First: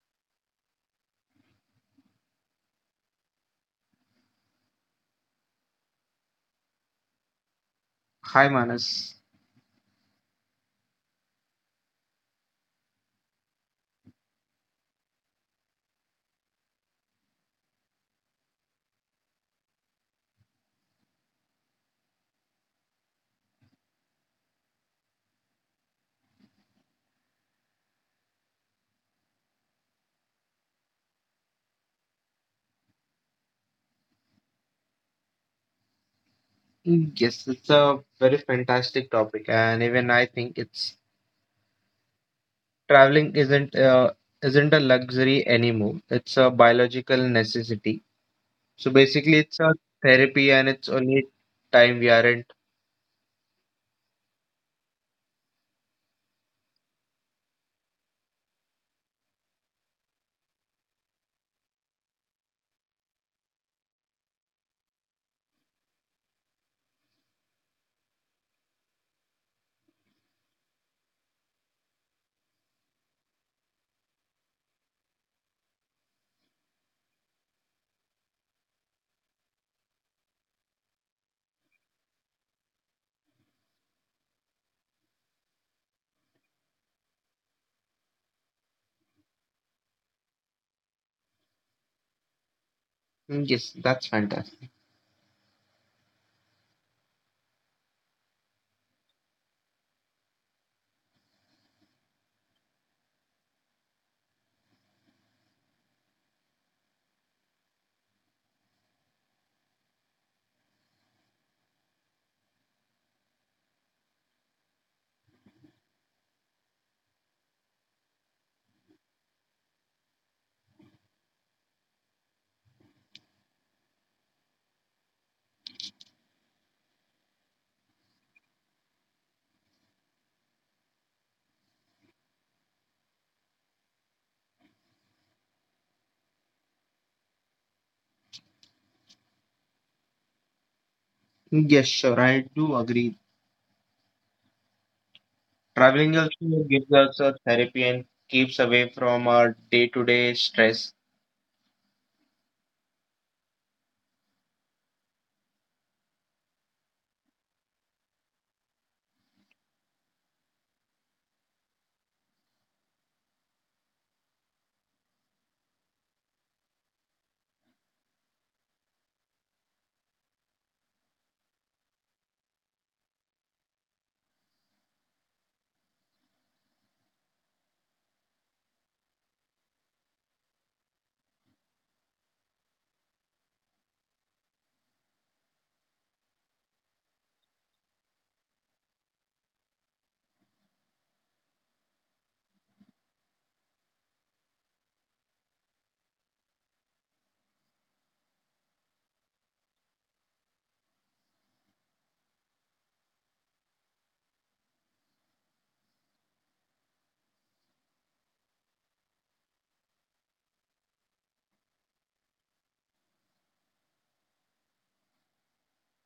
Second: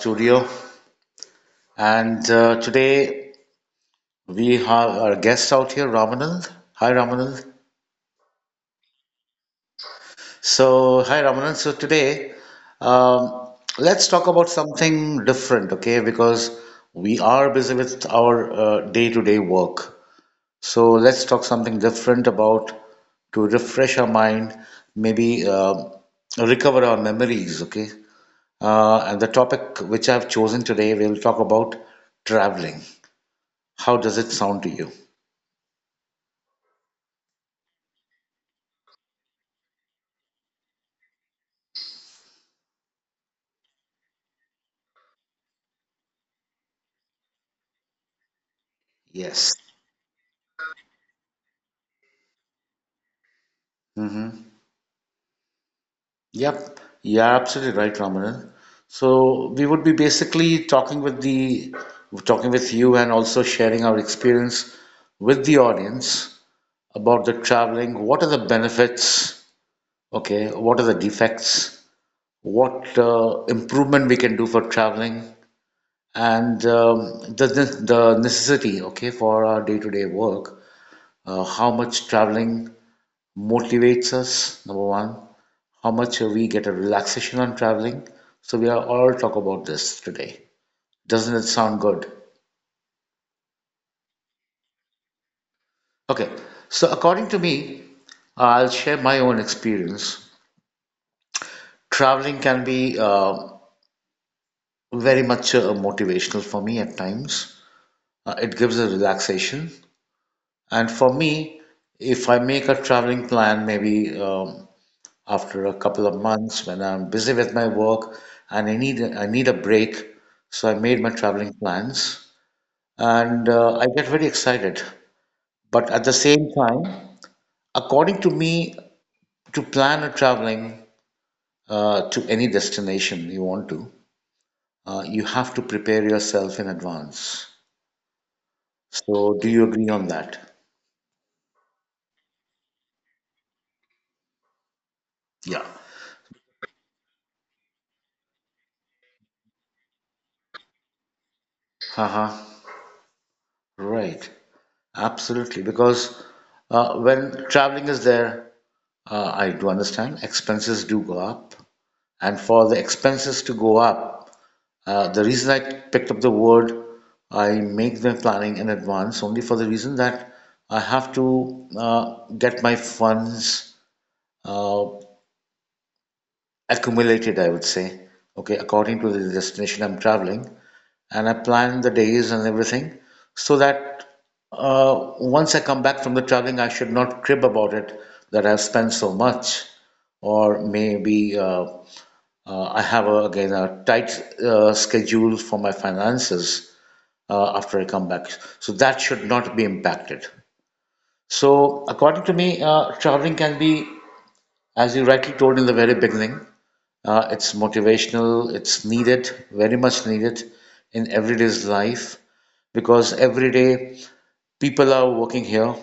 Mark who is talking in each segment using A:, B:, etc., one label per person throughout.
A: studio. And today we have our guest out here, Ramanand. Hi, Ramanand.
B: Hi, Manas.
A: So, hi, Ramanand. So, today um, let's talk about something different, okay? Because we are busy with our day to day work. So, let's talk something different about to refresh our mind, maybe recover our memories, okay? And the topic which I've chosen today, we'll talk about traveling. How does it sound to you?
B: Mm, yes, it's a very fantastic topic, and even I think it's traveling isn't a luxury anymore. It's a biological necessity. So basically, it's
A: Yes.
B: a therapy, and it's only time we aren't.
A: Hmm. Yep. You're absolutely right, Ramanan. So we would be basically talking with you and also sharing our experience with the audience about the traveling. What are the benefits? Okay. What are the defects? What improvement we can do for traveling? And the necessity, okay, for our day-to-day work, how much traveling motivates us, number one, how much we get a relaxation on traveling. So we are all talk about this today. Doesn't it sound good?
B: Mm, yes, that's fantastic.
A: Okay, so according to me, I'll share my own experience. Traveling can be very much motivational for me at times. It gives a relaxation, and for me, if I make a traveling plan, maybe. After a couple of months when I'm busy with my work and I need a break. So I made my traveling plans and I get very excited. But at the same time, according to me, to plan a traveling to any destination you want to, you have to prepare yourself in advance. So do you agree on that?
B: Mm, yes, sure, I do agree.
A: Yeah.
B: Traveling also gives us a therapy and keeps away from our day-to-day stress.
A: Haha. Right. Absolutely. Because when traveling is there, I do understand expenses do go up, and for the expenses to go up. The reason I picked up the word, I make the planning in advance only for the reason that I have to get my funds uh, accumulated, I would say, okay, according to the destination I'm traveling. And I plan the days and everything so that once I come back from the traveling, I should not crib about it that I've spent so much or maybe I have a, again a tight schedule for my finances after I come back, so that should not be impacted. So, according to me, traveling can be, as you rightly told in the very beginning, it's motivational, it's needed, very much needed in everyday's life because every day people are working here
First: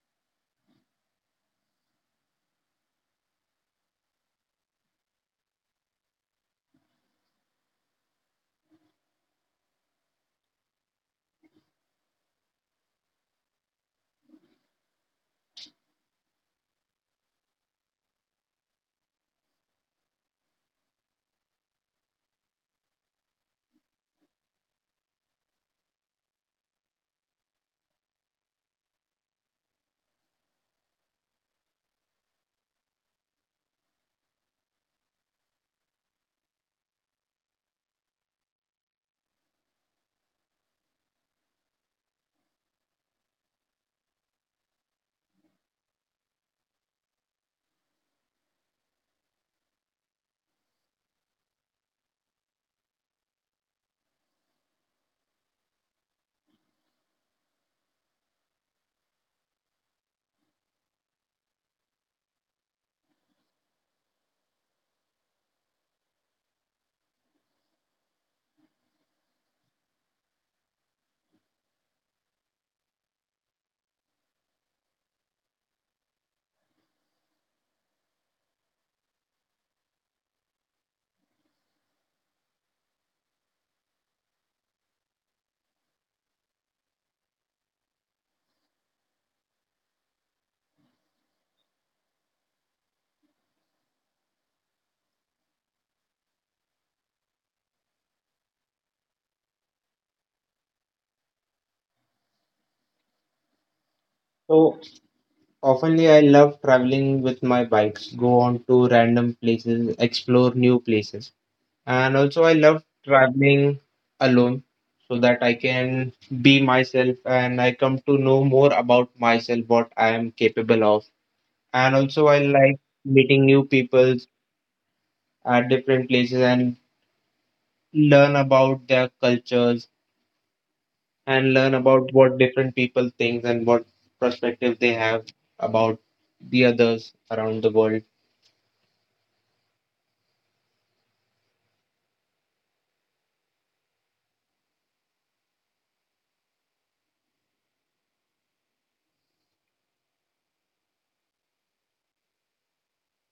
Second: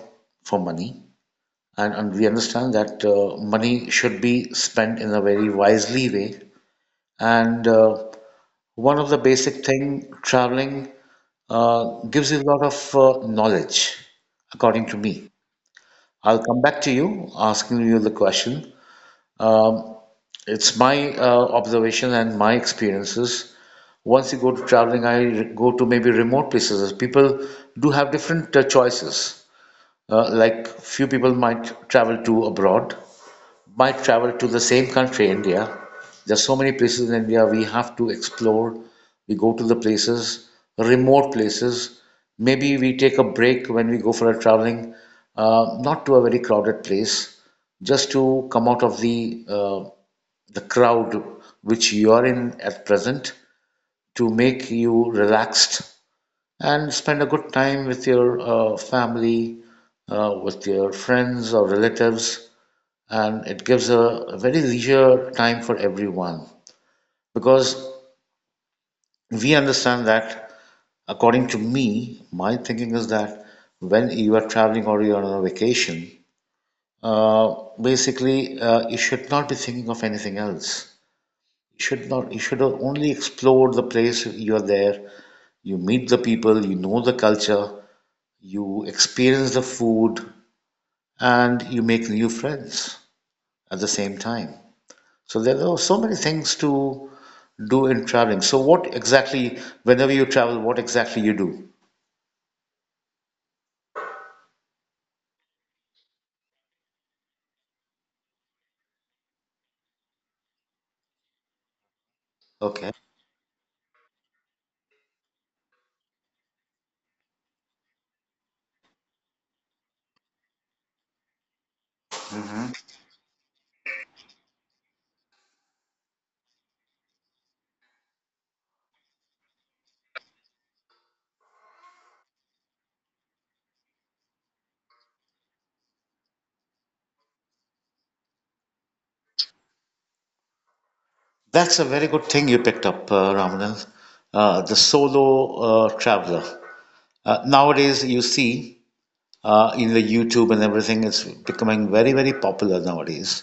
A: for money and we understand that money should be spent in a very wisely way and one of the basic thing, traveling gives you a lot of knowledge, according to me. I'll come back to you asking you the question. Um, it's my observation and my experiences. Once you go to traveling, go to maybe remote places. People do have different choices. Like few people might travel to abroad, might travel to the same country, India. There's so many places in India we have to explore. We go to the places, remote places. Maybe we take a break when we go for a traveling, not to a very crowded place, just to come out of the crowd which you are in at present to make you relaxed and spend a good time with your family, with your friends or relatives, and it gives a very leisure time for everyone because we understand that, according to me, my thinking is that when you are traveling or you are on a vacation, uh, basically you should not be thinking of anything else, you should not you should only explore the place you are there, you meet the people, you know the culture, you experience the food, and you make new friends at the same time. So there are so many things to do in traveling. So what exactly, whenever you travel, what exactly you do?
B: So oftenly, I love traveling with my bikes, go on to random places, explore new places. And also, I
A: Okay.
B: love traveling alone so that I can be myself and I come to know more about myself, what I am capable of. And also, I
A: Hmm.
B: like meeting new people at different places and learn about their cultures and learn about what different people think and what perspective they have about the others around the world.
A: That's a very good thing you picked up, Ramanan, the solo traveler. Nowadays, you see in the YouTube and everything, it's becoming very, very popular nowadays,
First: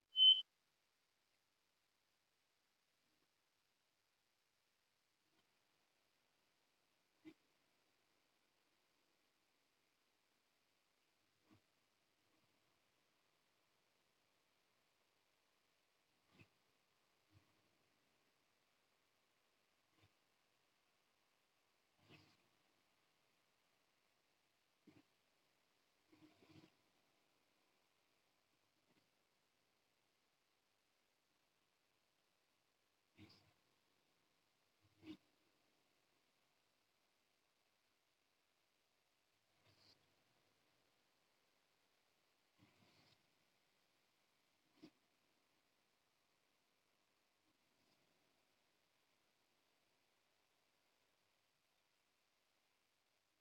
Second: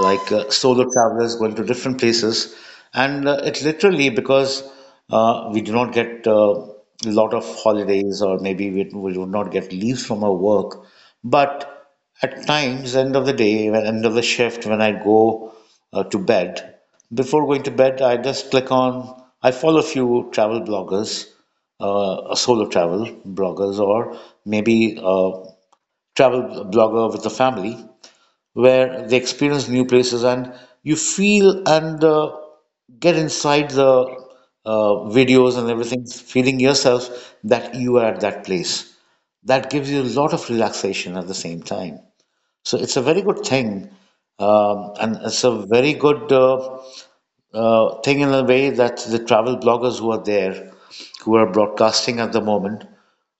A: like solo travelers going to different places. And it literally because we do not get a lot of holidays, or maybe we do not get leaves from our work. But at times, end of the day, end of the shift, when I go to bed, before going to bed, I just click on, I follow a few travel bloggers, solo travel bloggers, or maybe travel blogger with a family where they experience new places, and you feel and get inside the videos and everything, feeling yourself that you are at that place. That gives you a lot of relaxation at the same time. So it's a very good thing, and it's a very good thing in a way that the travel bloggers who are there, who are broadcasting at the moment,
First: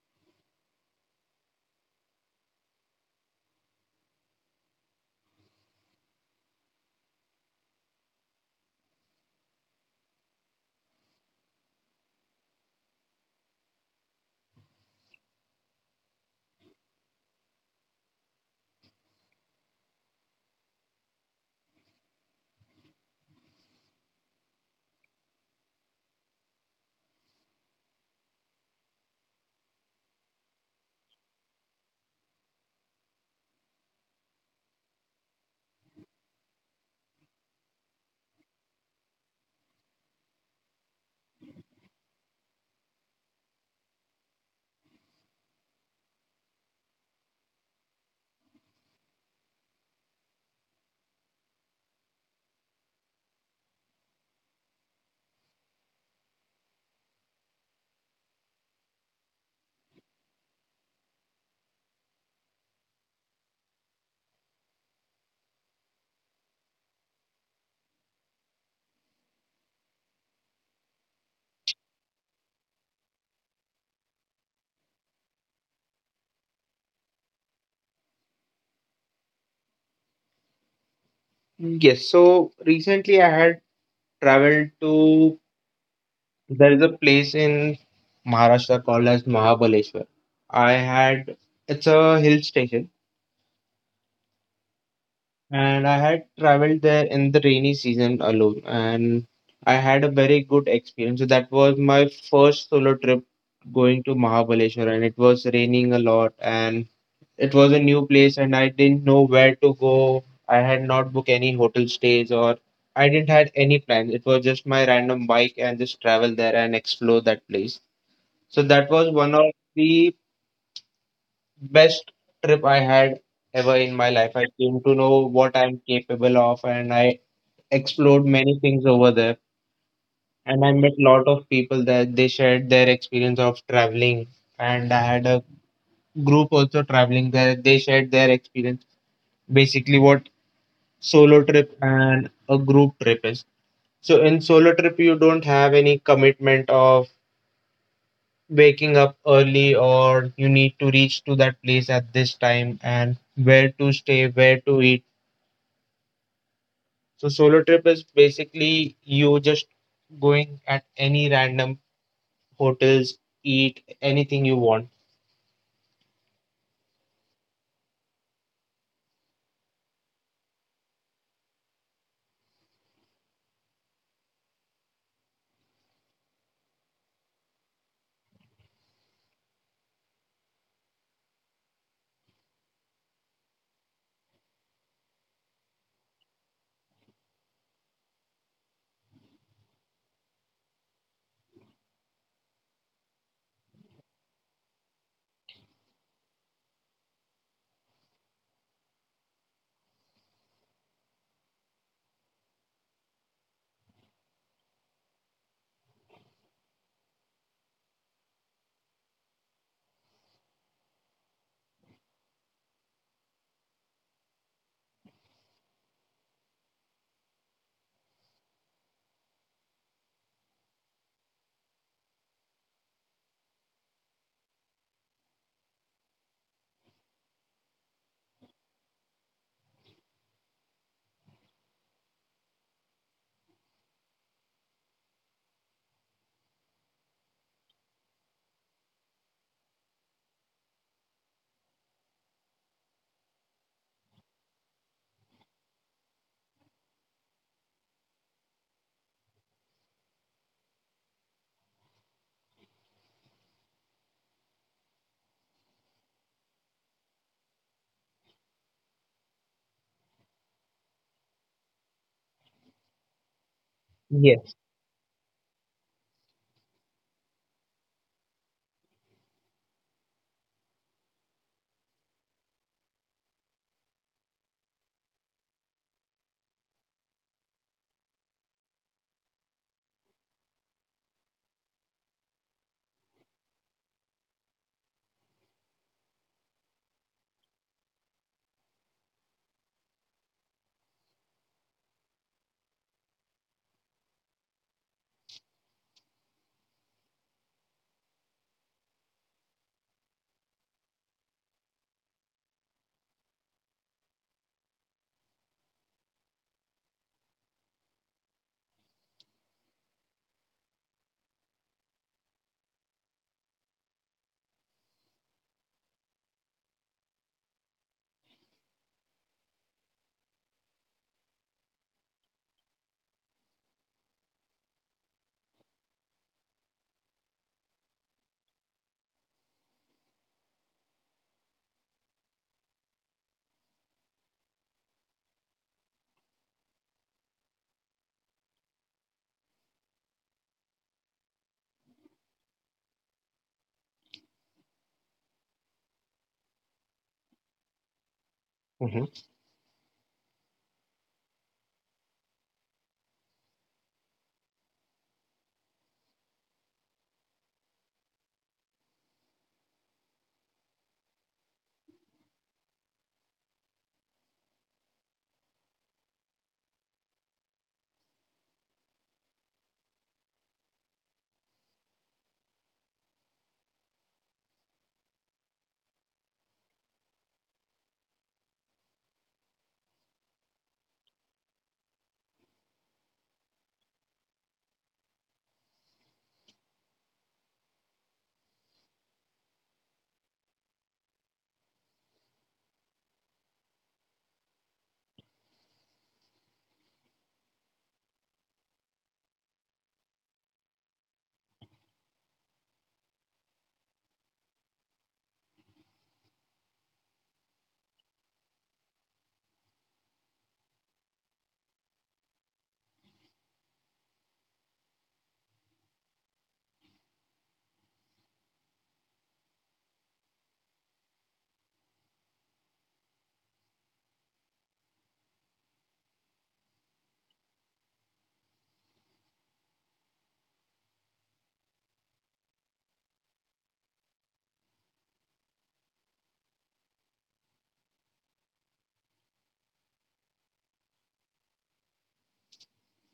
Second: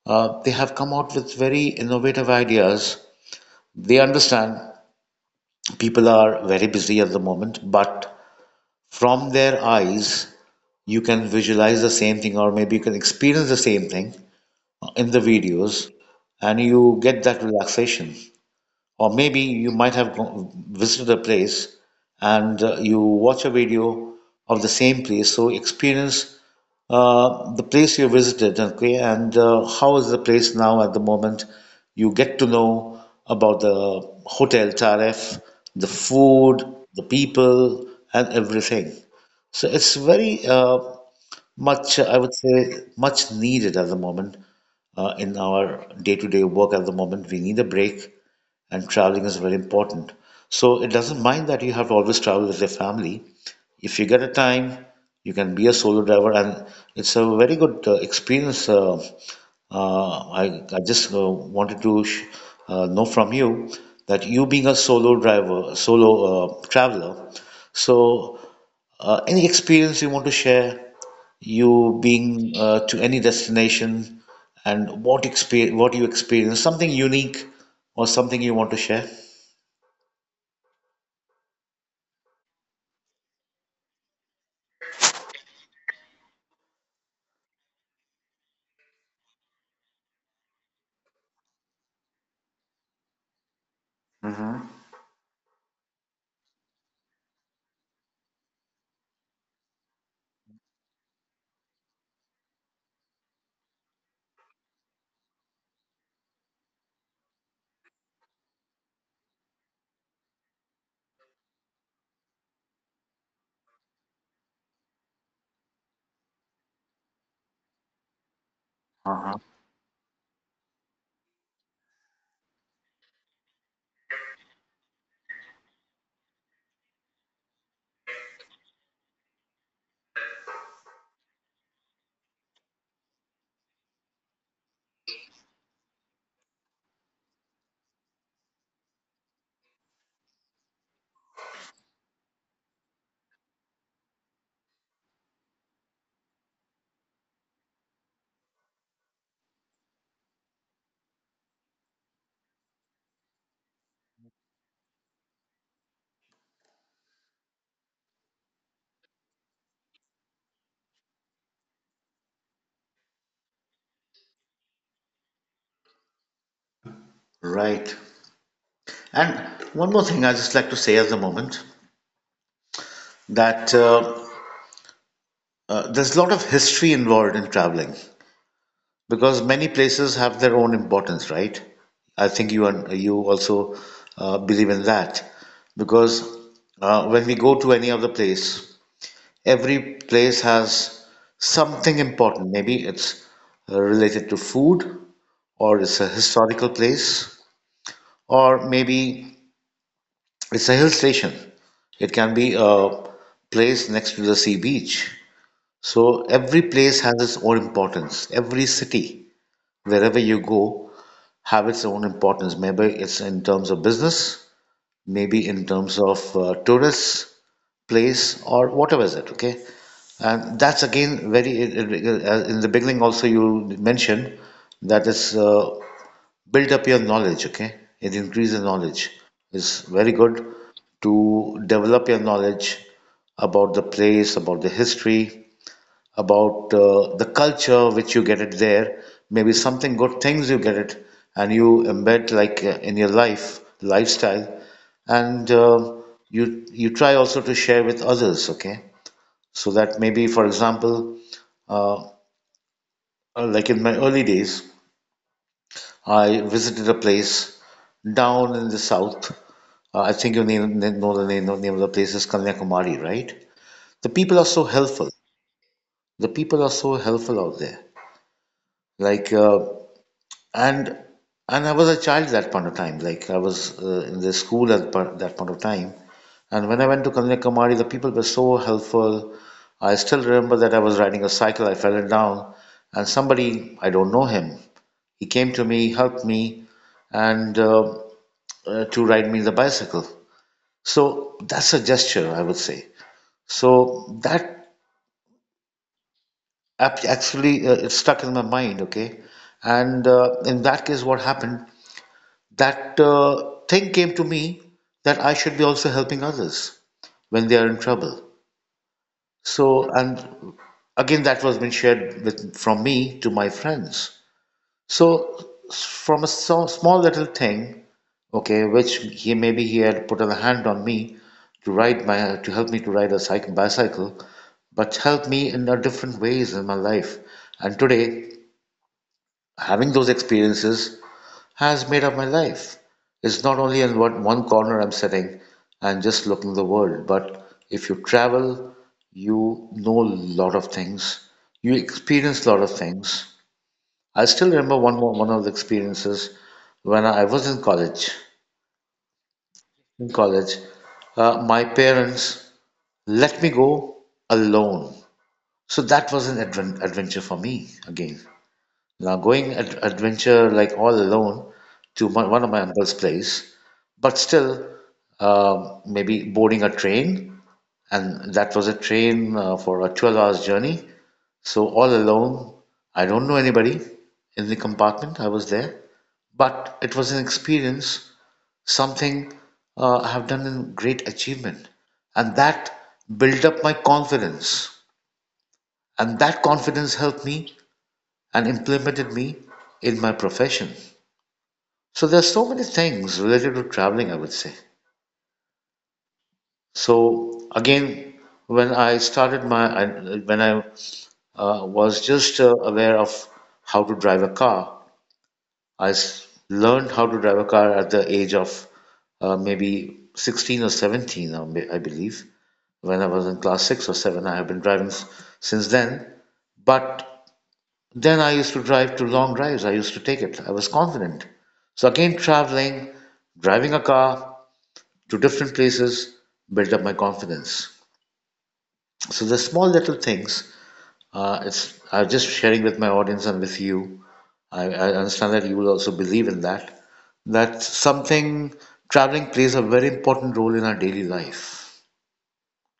A: they have come out with very innovative ideas. They understand people are very busy at the moment, but from their eyes, you can visualize the same thing, or maybe you can experience the same thing in the videos, and you get that relaxation, or maybe you might have visited a place, and you watch a video of the same place, so experience the place you visited, okay, and how is the place now at the moment, you get to know about the hotel tariff, the food, the people, and everything. So it's very much, I would say, much needed at the moment, in our day-to-day work at the moment we need a break, and traveling is very important. So it doesn't mind that you have to always travel with your family. If you get a time, you can be a solo driver, and it's a very good experience. I just wanted to know from you that you being a solo driver, solo traveler, so any experience you want to share, you being to any destination, and what you experience, something unique or something you want to share?
B: Yes, so recently I had traveled to, there is a place in Maharashtra called as Mahabaleshwar. I had It's a hill station and I had traveled there in the rainy season alone and I had a very good experience. So that was my first solo trip going to Mahabaleshwar and it was raining a lot and it was a new place and I didn't know where to go. I had not booked any hotel stays or I didn't had any plans. It was just my random bike and just travel there and explore that place. So that was one of the best trip I had ever in my life. I came to know what I'm capable of and I explored many things over there. And I met lot of people that they shared their experience of traveling. And I had a group also traveling there. They shared their experience. Basically what solo trip and a group trip is. So in solo trip you don't have any commitment of waking up early or you need to reach to that place at this time and where to stay, where to eat. So solo trip is basically you just going at any random hotels, eat anything you want.
A: Right. And one more thing I just like to say at the moment, that there's a lot of history involved in traveling. Because many places have their own importance, right? I think you also believe in that. Because when we go to any other place, every place has something important. Maybe it's related to food, or it's a historical place, or maybe it's a hill station. It can be a place next to the sea beach. So every place has its own importance. Every city, wherever you go, have its own importance. Maybe it's in terms of business, maybe in terms of tourists, place, or whatever is it. Okay, and that's again very in the beginning. Also, you mentioned that is build up your knowledge. Okay, it increases knowledge. It's very good to develop your knowledge about the place, about the history, about the culture which you get it there, maybe something good things you get it, and you embed like in your life lifestyle, and you try also to share with others. Okay, so that maybe for example, uh, like in my early days, I visited a place down in the south. I think know the name of the place is Kanyakumari, right? The people are
B: Yes.
A: so helpful. The people are so helpful out there. Like and and I was a child that point of time. Like I was in the school at that point of time, and when I went to Kanyakumari, the people were so helpful. I still remember that I was riding a cycle. I fell down, and somebody, I don't know him. He came to me, helped me, and to ride me the bicycle. So that's a gesture, I would say. So that actually it stuck in my mind. Okay, and in that case, what happened? That thing came to me that I should be also helping others when they are in trouble. So, and again, that was been shared with, from me to my friends. So, from a so, small little thing, okay, which he maybe he had put a hand on me to help me to ride a cycle bicycle, but helped me in a different ways in my life. And today, having those experiences has made up my life. It's not only in what one corner I'm sitting and just looking the world, but if you travel, you know a lot of things. You experience a lot of things. I still remember one of the experiences when I was in college.
B: Hmm.
A: In college, my parents let me go alone. So that was an adventure for me again. Now, going ad adventure like all alone to one of my uncle's place, but still maybe boarding a train, and that was a train for a 12 hours journey. So all alone, I don't know anybody in the compartment. I was there, but it was an experience, something I have done in great achievement, and that built up my confidence, and that confidence helped me and implemented me in my profession. So there are so many things related to traveling, I would say. So again, when I started my, I, when I was just aware of how to drive a car, I learned how to drive a car at the age of maybe 16 or 17, I believe. When I was in class six or seven, I have been driving since then. But then I used to drive to long drives. I used to take it. I was confident. So again, traveling, driving a car, to different places, built up my confidence. So the small little things, it's I'm just sharing with my audience and with you. I understand that you will also believe in that. That something traveling plays a very important role in our daily life.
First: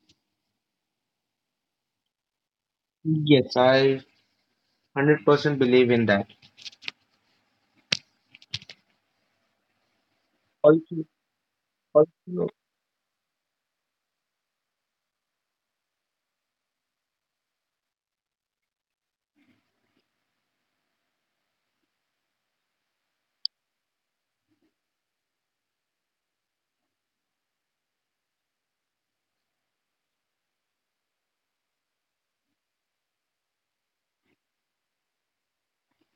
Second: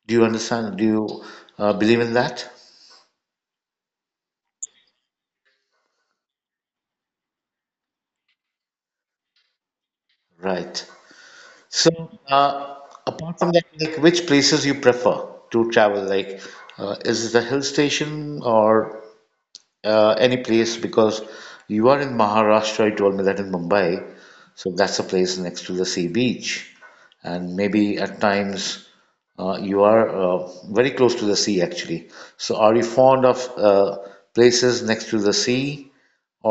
A: Do you understand? Do you believe in that?
B: Yes, I 100% believe in that.
A: Right.
B: Also,
A: So,
B: also,
A: uh, apart from that, like which places you prefer to travel? Like, is it a hill station or uh, any place because you are in Maharashtra, you told me that in Mumbai, so that's a place next to the sea beach, and maybe at times you are very close to the sea actually. So, are you fond of places next to the sea,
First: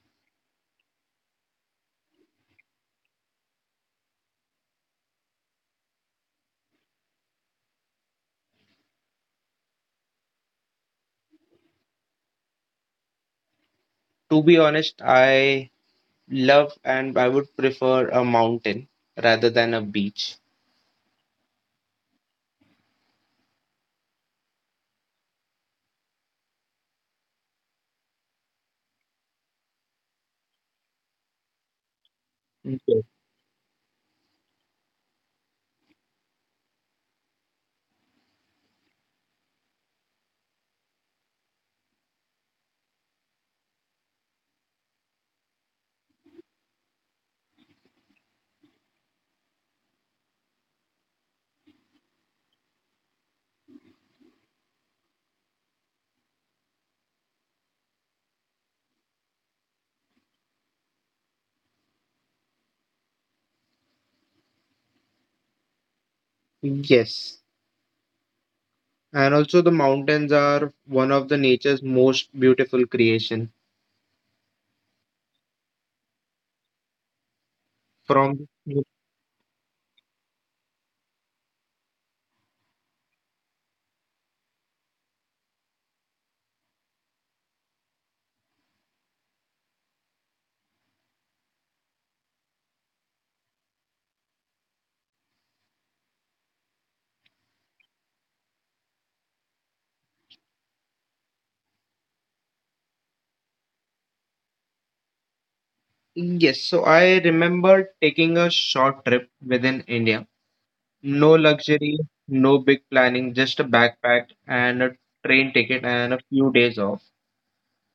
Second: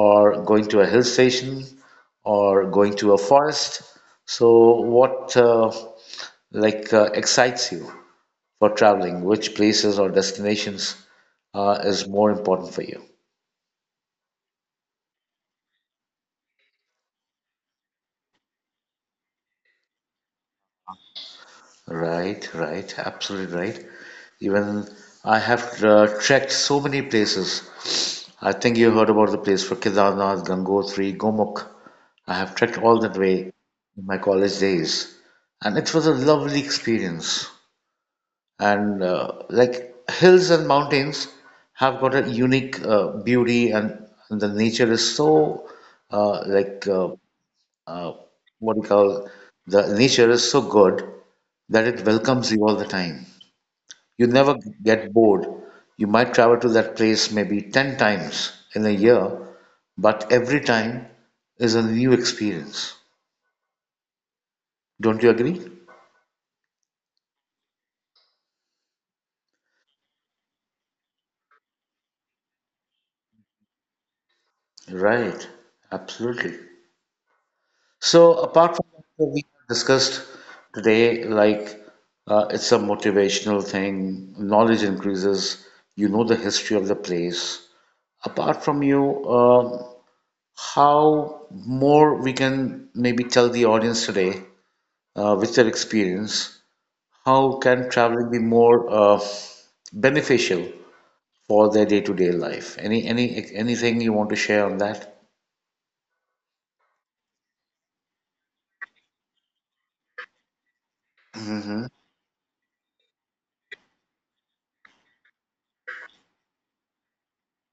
A: or going to a hill station, or going to a forest? So, what excites you for traveling? Which places or destinations is more important for you?
B: to be honest, I love and I would prefer a mountain rather than a beach.
A: Right, right, absolutely right. Even I have trekked so many places. I think you heard about the place for Kedarnath, Gangotri, Gomukh. I have trekked all
B: Yes.
A: that way in my college days, and it was a lovely experience. And like hills and mountains have got a unique beauty, and the nature is so uh, like uh, uh, what we call the nature is so good that it welcomes you all the time. You never get bored. You might travel to that place maybe 10 times in a year, but every time is a new experience. Don't you agree?
B: Yes. And also the mountains are one of the nature's most beautiful creation.
A: Right, absolutely. So,
B: From
A: apart from what we discussed today, like it's a motivational thing, knowledge increases, you know the history of the place. Apart from you, how more we can maybe tell the audience today with their experience how can traveling be more beneficial for their day-to-day life, anything you want to share on that?
B: yes, so I remember taking a short trip within India. No luxury,
A: Mm-hmm.
B: no big planning, just a backpack and a train ticket and a few days off.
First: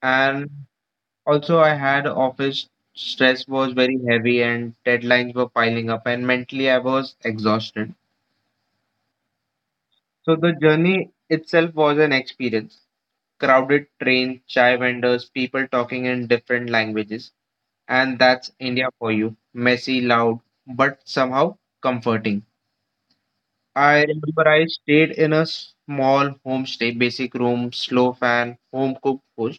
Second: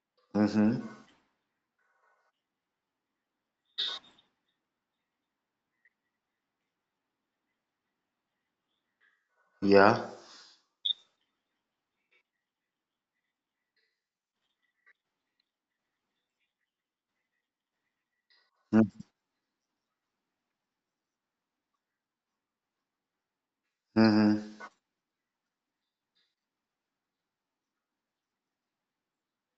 B: And
A: Mm-hmm.
B: also I had office stress was very heavy and deadlines were piling up and mentally I was exhausted.
A: Yeah.
B: So the journey itself was an experience. Crowded train, chai vendors, people talking in different languages. And that's India for you. Messy, loud, but somehow comforting. I remember
A: Mm-hmm.
B: I stayed in a small homestay, basic room, slow fan, home cooked food.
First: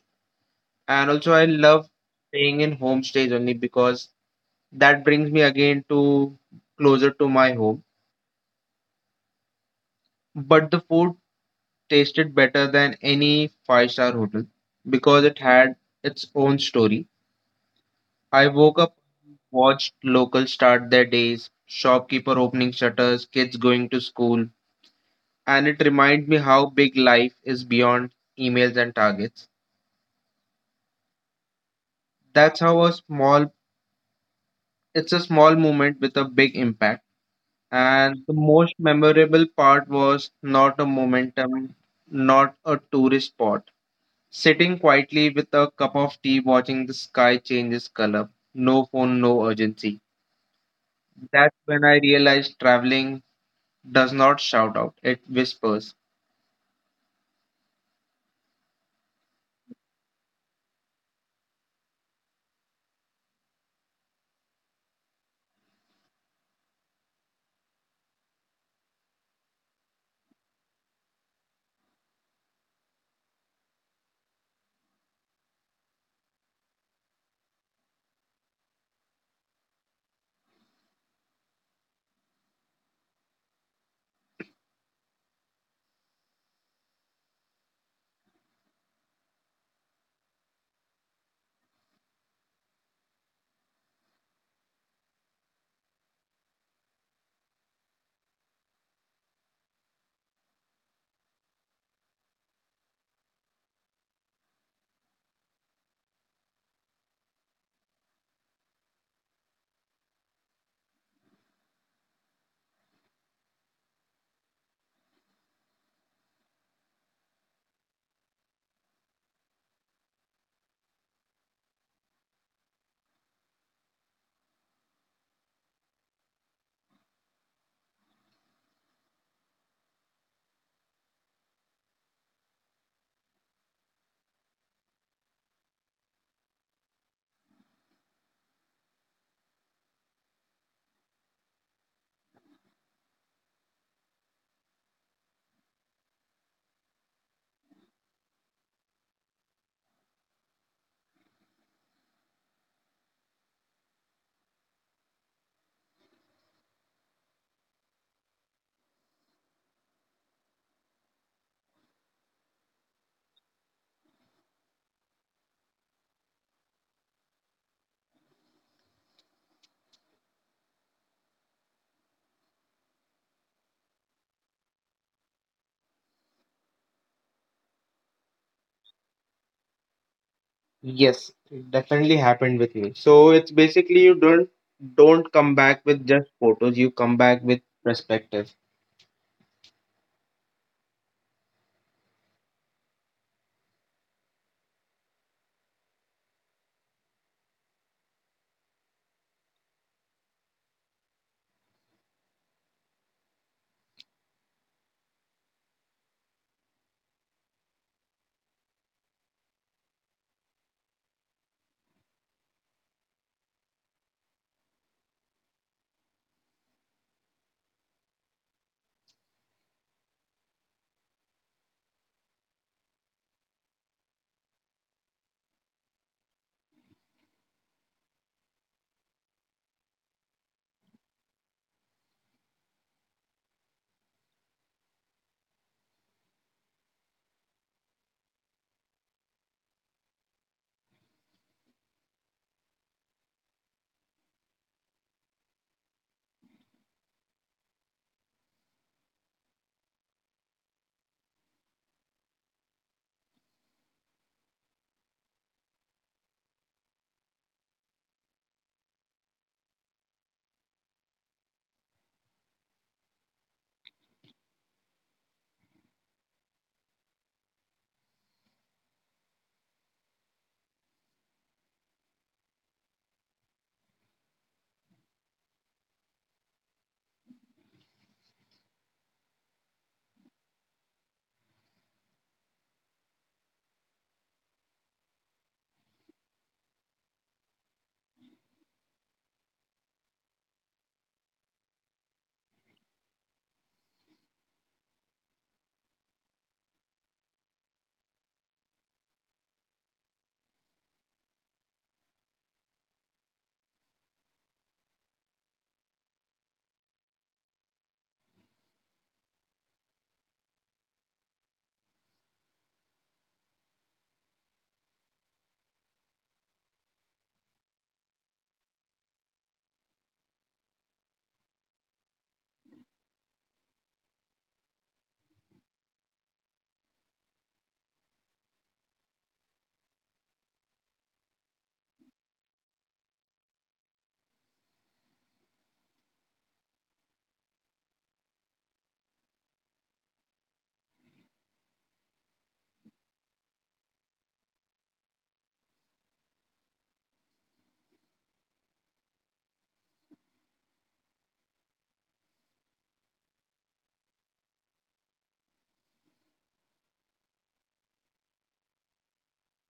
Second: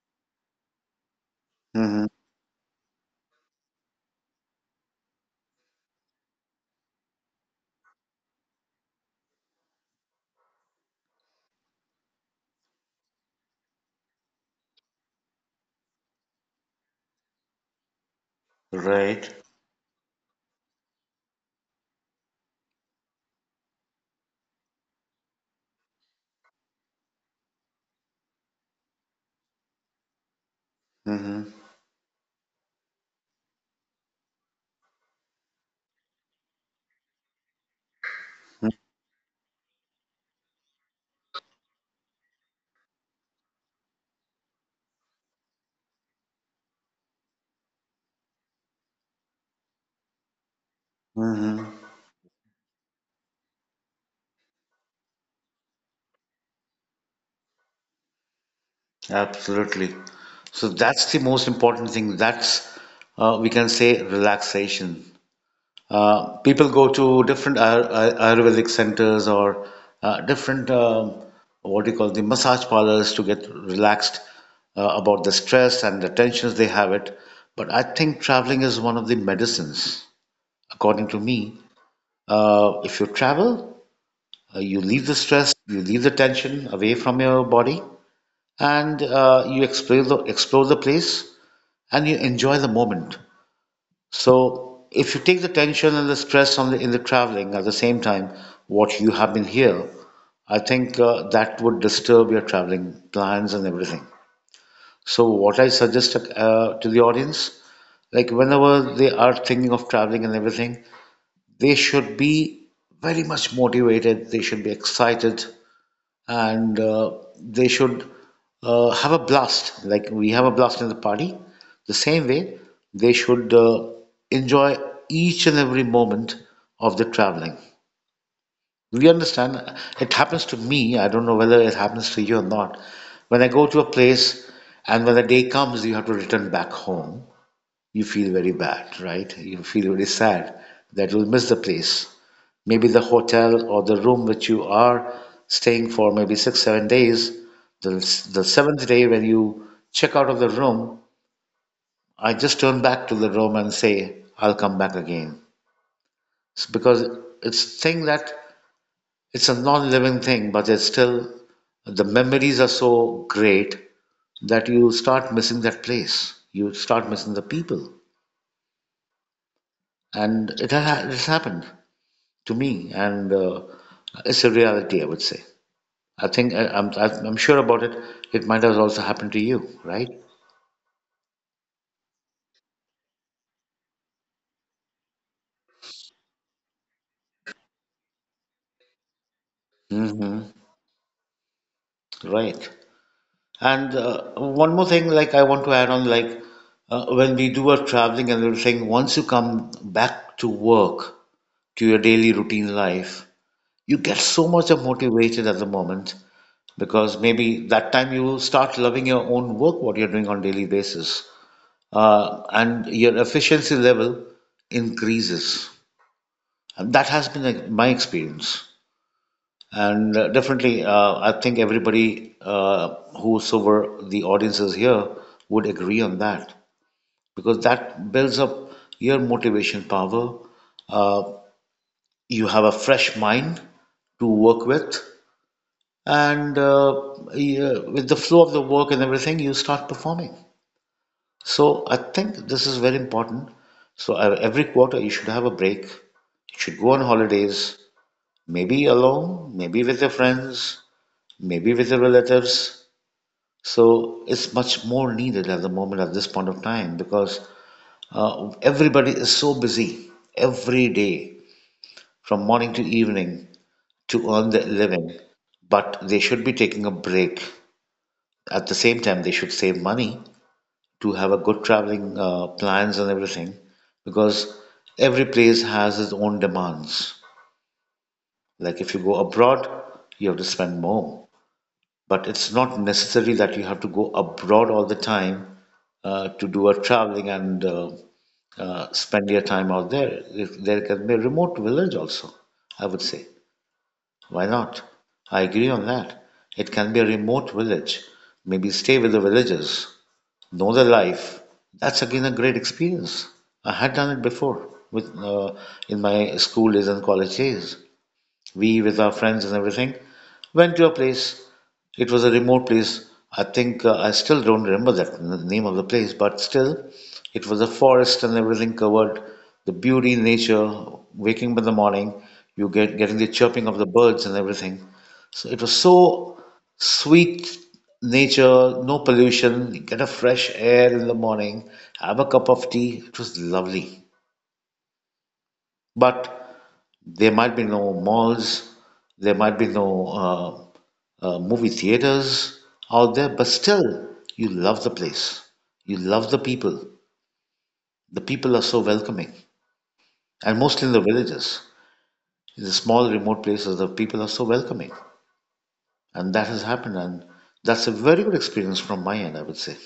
B: And also, I love
A: Mm-hmm.
B: staying in homestays only because that brings me again to closer to my home. But the food tasted better than any five-star hotel because it had its own story. I woke up,
A: Right.
B: watched locals start their days, shopkeeper opening shutters, kids going to school, and it reminded me how big life is beyond emails and targets.
A: Mm-hmm.
B: That's how a small It's a small moment with a big impact. And the most memorable part was not a momentum, not a tourist spot. Sitting quietly with a cup of tea watching the sky change its color. No phone, no urgency, that's when
A: Mm-hmm.
B: I realized traveling does not shout out, it whispers.
A: Absolutely. So that's the most important thing. That's, we can say, relaxation. People go to different Ayurvedic centers or different, what do you call the massage parlors to get relaxed about the stress and the tensions they have it. But I think traveling is one of the medicines, according to me. If you travel, you leave the stress, you leave the tension away from your body, and you explore explore the place and you enjoy the moment. So if you take the tension and the stress in the traveling at the same time, what you have been here, I think that would disturb your traveling plans and everything. So what I suggest to the audience, like whenever they are thinking of traveling and everything, they should be very much motivated. They should be excited and they should have a blast. Like we have a blast in the party, the same way they should enjoy each and every moment of the traveling. We understand, it happens to me. I don't know whether it happens to you or not. When I go to a place and when the day comes you have to return back home, you feel very bad, right? You feel very sad that you'll miss the place. Maybe the hotel or the room which you are staying for maybe six, 7 days, the, the seventh day when you check out of the room, I just turn back to the room and say, I'll come back again. It's because it's thing that it's a non-living thing, but it's still the memories are so great that you start missing that place. You start missing the people, and it has happened to me, and it's a reality, I would say. I think I'm sure about it. It might have also happened to you, right?
B: Yes, it definitely happened with me. So it's basically you don't come back with just photos, you come back with perspective.
A: Hmm. Right. And one more thing, like I want to add on, like when we do our traveling and everything. Once you come back to work, to your daily routine life, you get so much of motivated at the moment because maybe that time you start loving your own work, what you're doing on daily basis. And your efficiency level increases. And that has been like, my experience. And definitely, I think everybody, whosoever the audience is here, would agree on that because that builds up your motivation power. Uh, you have a fresh mind to work with, and yeah, with the flow of the work and everything, you start performing. So I think this is very important. So every quarter you should have a break. You should go on holidays, maybe alone, maybe with your friends, maybe with your relatives. So it's much more needed at the moment at this point of time because everybody is so busy every day from morning to evening to earn their living, but they should be taking a break. At the same time, they should save money to have a good traveling plans and everything because every place has its own demands. Like if you go abroad, you have to spend more. But it's not necessary that you have to go abroad all the time to do a traveling and spend your time out there. If there can be a remote village also, I would say. Why not? I agree on that. It can be a remote village. Maybe stay with the villagers, know their life. That's again a great experience. I had done it before with in my school days and college days. We with our friends and everything went to a place. It was a remote place. I think I still don't remember that name of the place, but still, it was a forest and everything covered. The beauty, nature, waking up in the morning, you getting the chirping of the birds and everything. So it was so sweet nature, no pollution. You get a fresh air in the morning. Have a cup of tea. It was lovely. But there might be no malls, there might be no movie theaters out there, but still, you love the place. You love the people. The people are so welcoming, and mostly in the villages, in the small remote places, the people are so welcoming, and that has happened, and that's a very good experience from my end, I would say.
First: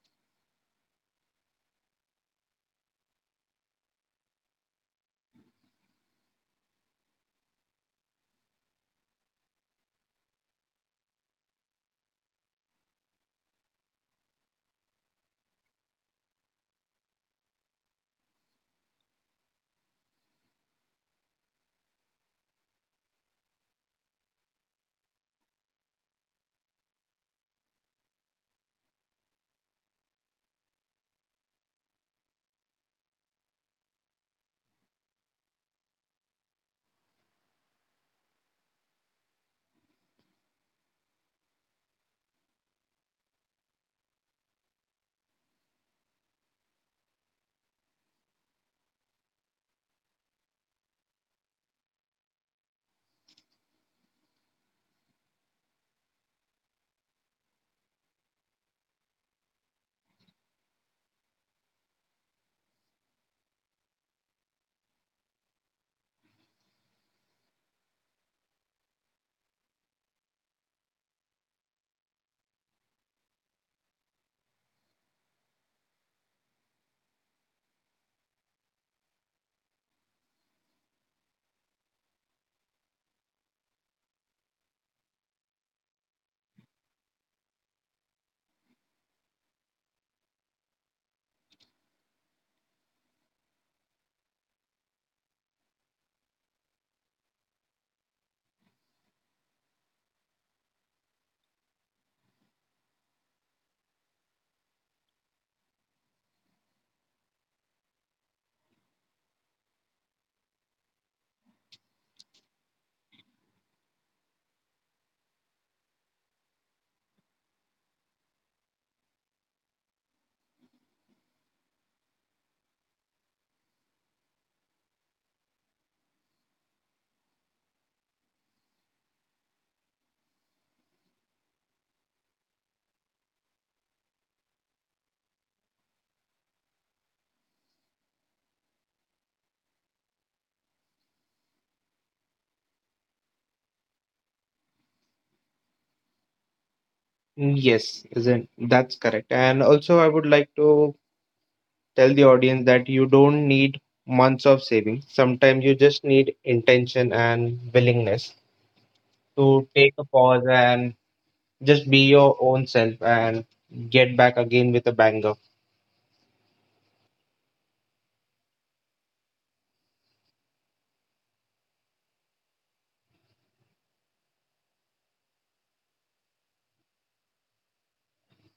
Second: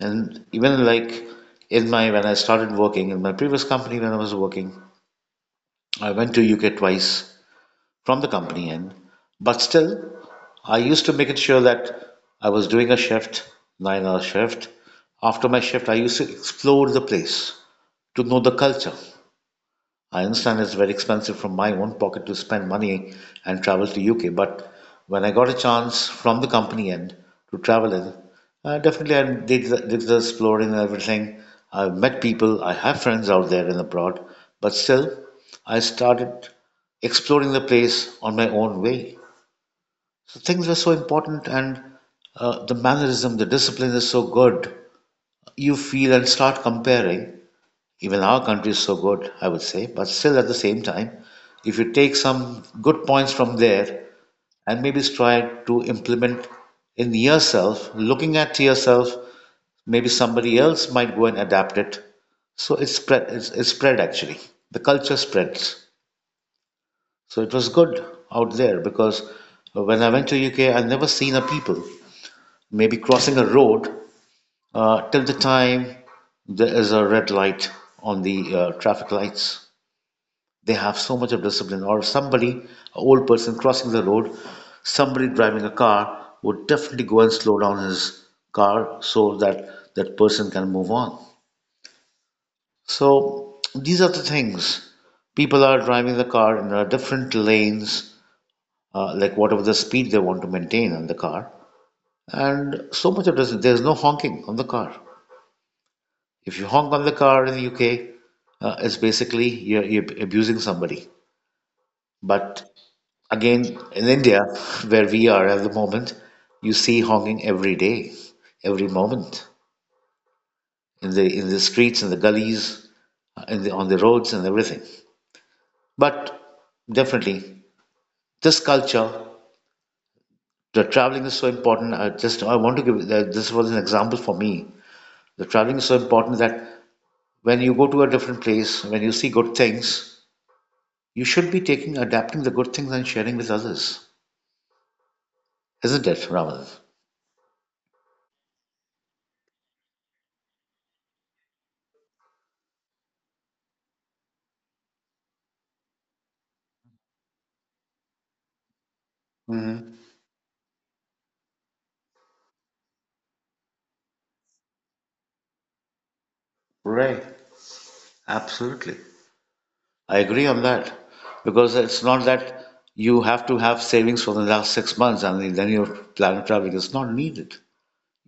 A: And even like in my when I started working in my previous company, when I was working, I went to UK twice from the company end. But still, I used to make it sure that I was doing a shift, 9 hour shift. After my shift, I used to explore the place to know the culture. I understand it's very expensive from my own pocket to spend money and travel to UK, but when I got a chance from the company end to travel in, definitely I did did the exploring and everything. I've met people, I have friends out there and abroad, but still, I started exploring the place on my own way. So things were so important, and the mannerism, the discipline is so good. You feel and start comparing. Even our country is so good, I would say. But still, at the same time, if you take some good points from there and maybe try to implement in yourself, looking at yourself, maybe somebody else might go and adapt it. So it spread. It's spread actually. The culture spreads. So it was good out there because when I went to UK, I never seen a people maybe crossing a road till the time there is a red light on the traffic lights. They have so much of discipline. Or somebody, an old person crossing the road, somebody driving a car would definitely go and slow down his car so that that person can move on. So these are the things. People are driving the car in different lanes, like whatever the speed they want to maintain on the car. And so much of this, there's no honking on the car. If you honk on the car in the UK, it's basically you're abusing somebody. But again, in India, where we are at the moment, you see honking every day, every moment in the streets, in the gullies, in on the roads, and everything. But definitely, this culture, the traveling is so important. I want to give that this was an example for me. The traveling is so important that when you go to a different place, when you see good things, you should be taking adapting the good things and sharing with others, isn't it, Raman?
B: Yes, isn't that's correct. And also I would like to tell the audience that you don't need months of saving. Sometimes you just need intention and willingness to
A: hmm
B: take a pause and just be your own self and get back again with a banger.
A: Right. Absolutely. I agree on that because it's not that you have to have savings for the last 6 months and then your plan travel is not needed.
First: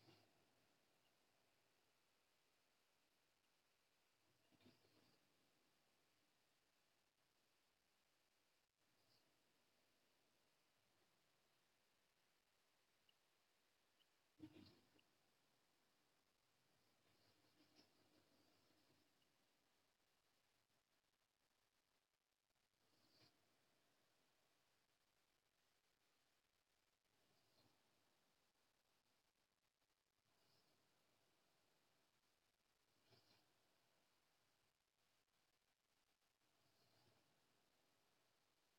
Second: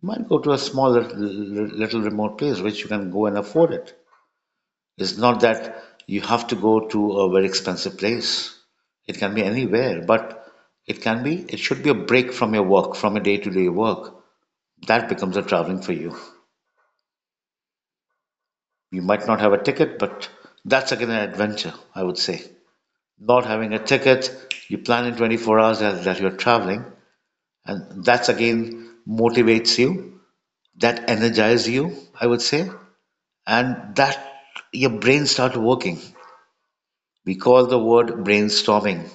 A: You might go to a small little remote place which you can go and afford it. It's not that you have to go to a very expensive place. It can be anywhere, but it should be a break from your work, from your day to day work. That becomes a traveling for you. You might not have a ticket, but that's again an adventure, I would say. Not having a ticket, you plan in 24 hours that, you're traveling, and that's again motivates you, that energizes you, I would say, and that your brain starts working. We call the word brainstorming.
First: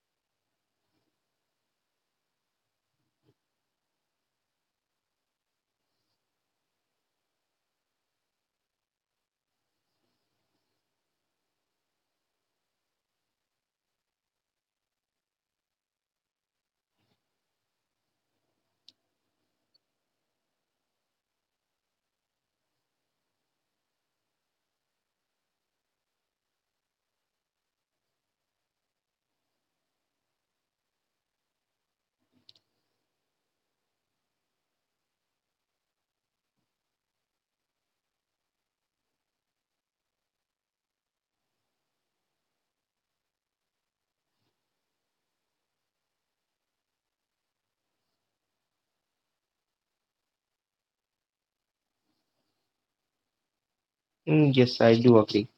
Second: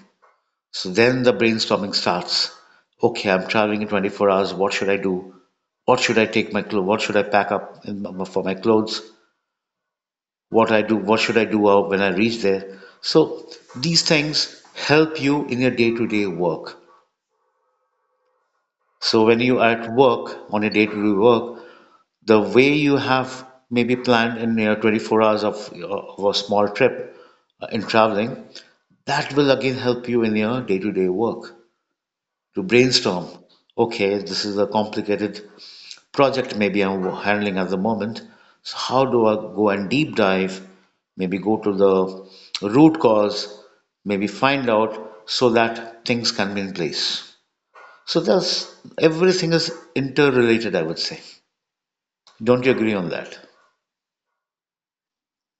A: So then the brainstorming starts. Okay, I'm traveling in 24 hours. What should I do? What should I take my clothes? What should I pack up in, for my clothes? What I do? What should I do when I reach there? So these things help you in your day-to-day work. So when you at work on a day-to-day work, the way you have maybe planned in your 24 hours of a small trip in traveling, that will again help you in your day-to-day work to brainstorm. Okay, this is a complicated project maybe I'm handling at the moment. So how do I go and deep dive? Maybe go to the root cause. Maybe find out so that things can be in place. So that's everything is interrelated, I would say. Don't you agree on that?
B: Mm, yes, I do agree.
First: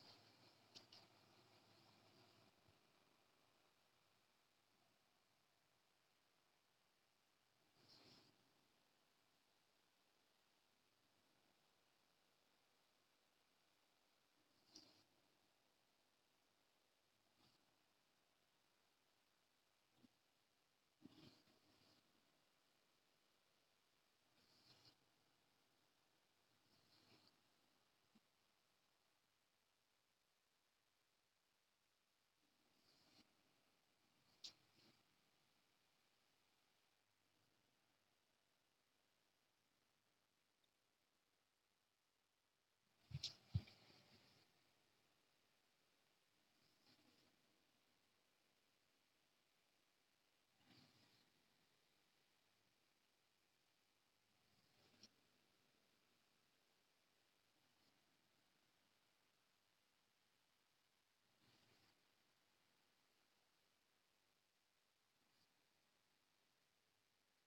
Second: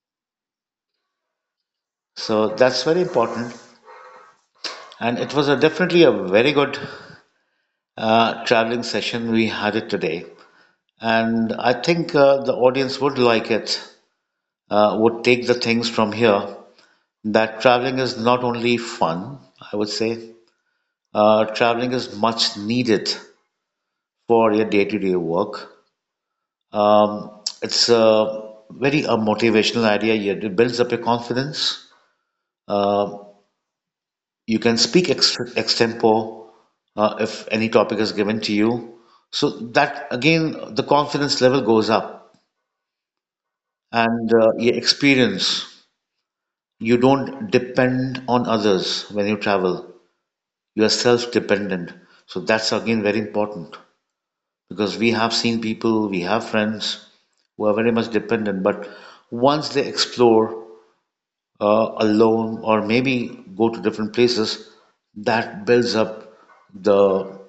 A: So that's very important. And it was a, definitely a very good traveling session we had it today. And I think the audience would like it, would take the things from here that traveling is not only fun, I would say, traveling is much needed for your day to day work. Um, it's a very a motivational idea. It builds up your confidence. Uh, you can speak extempore if any topic is given to you. So that again, the confidence level goes up and your experience. You don't depend on others when you travel. You are self-dependent. So that's again very important because we have seen people, we have friends who are very much dependent, but once they explore alone or maybe go to different places, that builds up the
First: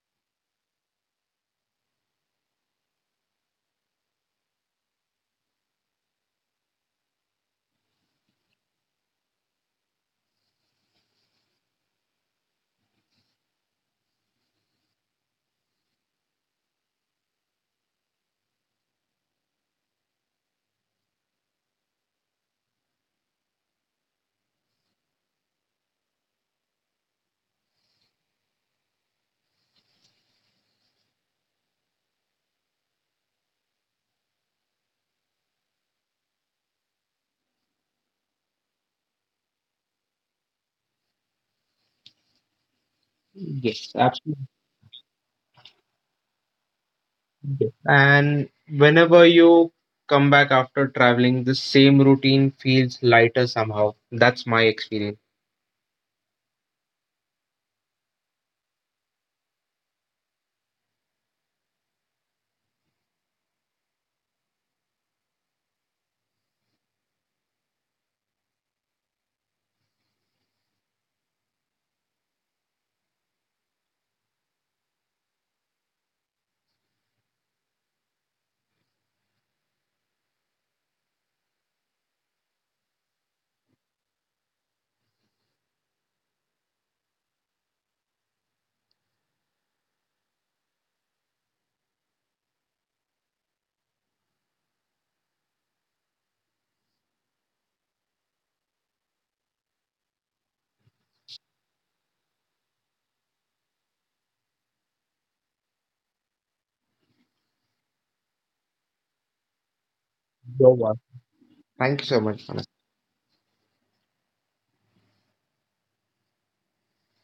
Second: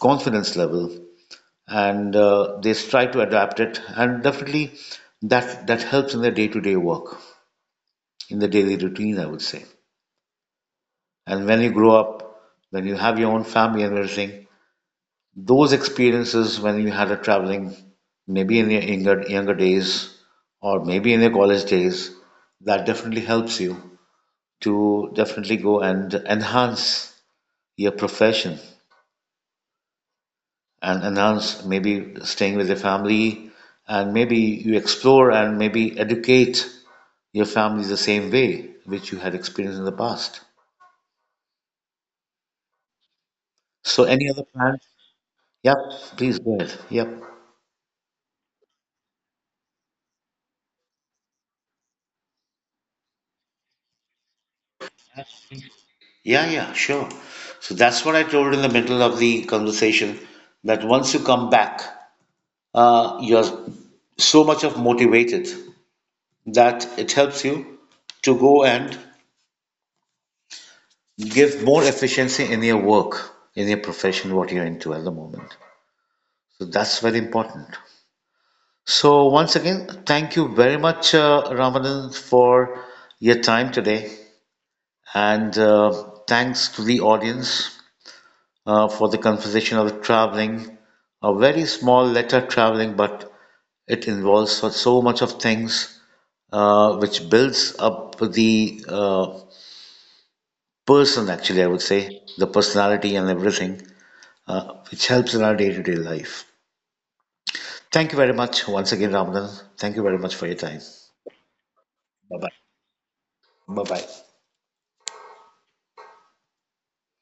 A: confidence level and they try to adapt it. And definitely that helps in their day to day work, in the daily routine, I would say. And when you grow up, when you have your own family and everything, those experiences when you had a traveling, maybe in your younger days or maybe in your college days, that definitely helps you to definitely go and enhance your profession and enhance maybe staying with your family and maybe you explore and maybe educate your family the same way which you had experienced in the past.
B: Yes,
A: So any other
B: absolutely.
A: plans? Yep, please go ahead. Yep.
B: And whenever you come back after traveling, the same routine feels lighter somehow. That's my experience.
A: Yeah, yeah, sure. So that's what I told in the middle of the conversation that once you come back, you're so much of motivated that it helps you to go and give more efficiency in your work, in your profession, what you're into at the moment. So that's very important. So once again, thank you very much, Ramadan, for your time today, and thanks to the audience for the conversation of traveling. A very small letter traveling, but it involves so much of things which builds up the person. Actually, I would say the personality and everything. Uh, which helps in our day to day life. Thank you very much once again, Ramadan. Thank you very much for your
B: Your
A: time.
B: one. Thank you so
A: Bye
B: much.
A: bye. Bye bye.